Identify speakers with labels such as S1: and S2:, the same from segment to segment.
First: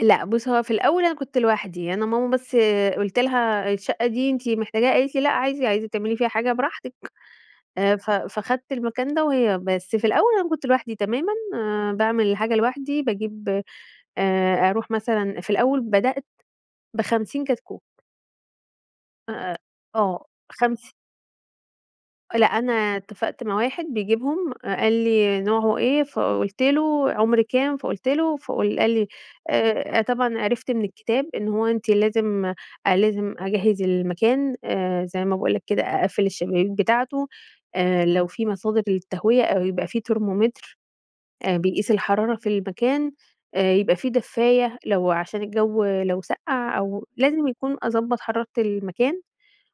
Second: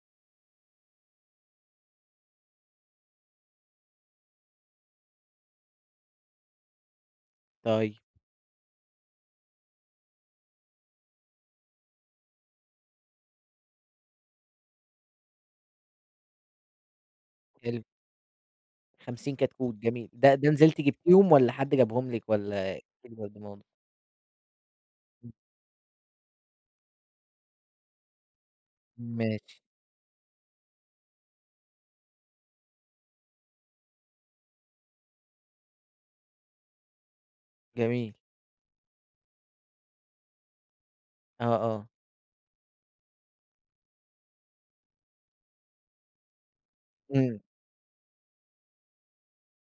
S1: لأ بُصّ، هو في الأول أنا كنت لوحدي، أنا ماما بس قُلت لها: "الشقة دي أنتِ محتاجاها؟" قالت لي: "لأ، عادي عايزة تعملي فيها حاجة براحتِك."
S2: طيب.
S1: آآ، ف فخدت المكان ده وهي بس في الأول أنا كنت لوحدي تمامًا، آآ، باعمل الحاجة لوحدي باجيب آآ، أروح مثلًا في الأول بدأت ب50 كتكوت.
S2: حلو. 50
S1: آآ،
S2: كتكوت جميل،
S1: آه
S2: ده ده نزلتِ
S1: خمس
S2: جبتيهم والَّا حد جابهم لِك،
S1: لأ،
S2: والَّا
S1: أنا
S2: جبتيهم من عند
S1: اتفقت مع
S2: ماما؟
S1: واحد بيجيبهم قال
S2: إمم.
S1: لي: "نوعه إيه؟" فقُلت له، "عُمر كام؟" فقُلت له، فق قال لي
S2: ماشي.
S1: آآ، طبعًا آآ، عرفت من الكتاب إن هو أنتِ لازم لازم أجهّز المكان آآ، زي ما باقول لك كده أقفّل الشبابيك بتاعته، آآ،
S2: جميل.
S1: لو في مصادر للتهوية أو يبقى في ترمومتر،
S2: آه،
S1: آآ،
S2: آه.
S1: بيقيس الحرارة في المكان، آآ يبقى في دفاية، لو عشان الجو لو سقَّع أو
S2: إمم.
S1: لازم يكون أضبّط حرارة المكان،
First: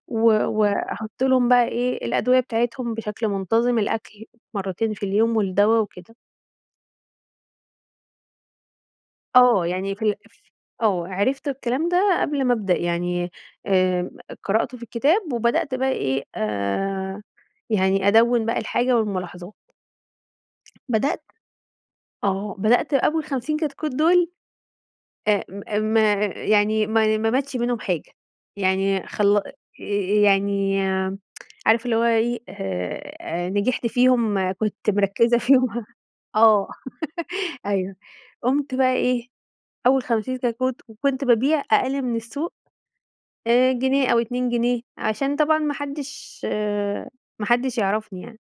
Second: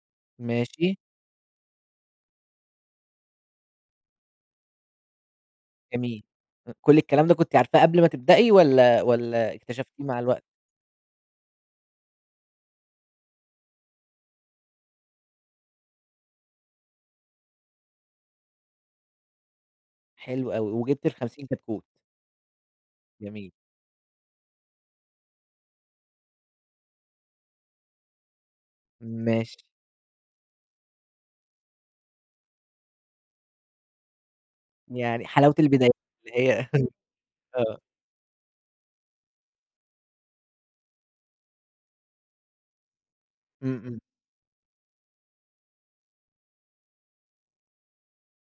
S1: و
S2: ماشي.
S1: وأحط لهم بقى إيه الأدوية بتاعتهم بشكل منتظم، الأكل مرتين في اليوم، والدوا وكده.
S2: جميل، أ كل الكلام ده كنتِ عارفاه قبل ما تبدئي، والَّا والَّا
S1: آه، يعني في
S2: اكتشفتيه
S1: ال
S2: مع الوقت؟
S1: آه، عرفت الكلام ده قبل ما أبدأ يعني، آآ، قرأت في الكتاب وبدأت بقى إيه، آآ، يعني أدوِّن بقى الحاجة والملاحظات.
S2: حلو أوي وجبتِ
S1: بدأت
S2: ال50 كتكوت.
S1: آه، بدأت أول
S2: جميل.
S1: 50 كتكوت دول آآ، م ما يعني ما ماتش منهم حاجة، يعني خل
S2: ماشي.
S1: يعني آآ، عارف اللي هو إيه آآ، نجحت فيهم كنت
S2: يعني
S1: مركّزة
S2: حلاوة
S1: فيهم،
S2: البدايات، اللي
S1: آه،
S2: هي آه.
S1: أيوه، قُمت بقى إيه، أول 50 كتكوت وكنت بابيع أقل من السوق، آآ،
S2: إمم، إمم.
S1: جنيه أو 2 جنيه عشان طبعًا ما حدش آآ، ما حدش يعرفني يعني.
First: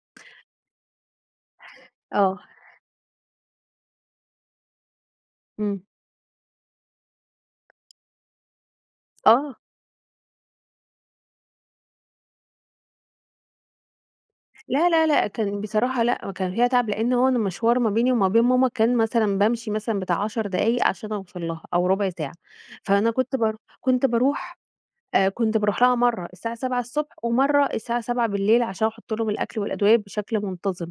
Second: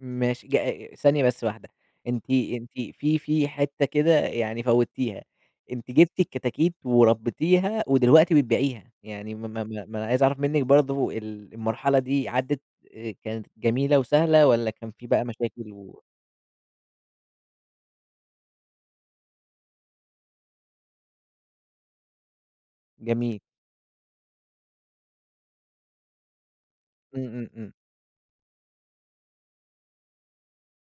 S2: ماشي ج آآ، ثانية بس واحدة أنتِ،
S1: آه.
S2: أنتِ في في حتة كده يعني فوّتيها،
S1: إمم.
S2: أنتِ جبتِ الكتاكيت وربيتيها، ودلوقتي بتبيعيها، يعني ما
S1: آه.
S2: ما ما ما أنا عايز أعرف منِّك برضه ال المرحلة دي عدّت آآ كانت جميلة وسهلة، والَّا
S1: لا،
S2: كان
S1: لا،
S2: في بقى
S1: لأ كان
S2: مشاكل و
S1: بصراحة لأ كان هي تعب، لأن هو المشوار ما بيني وما بين ماما كان مثلًا بامشي مثلًا بتاع 10 دقايق عشان أوصل لها، أو ربع ساعة، فأنا كنت
S2: جميل.
S1: بار كنت باروح آآ، كنت باروح لها مرّه الساعة 7:00 ص
S2: إمم، إمم،
S1: ومرّه
S2: إمم.
S1: الساعة 19:00 عشان أحط لهم الأكل والأدوية، بشكل منتظم.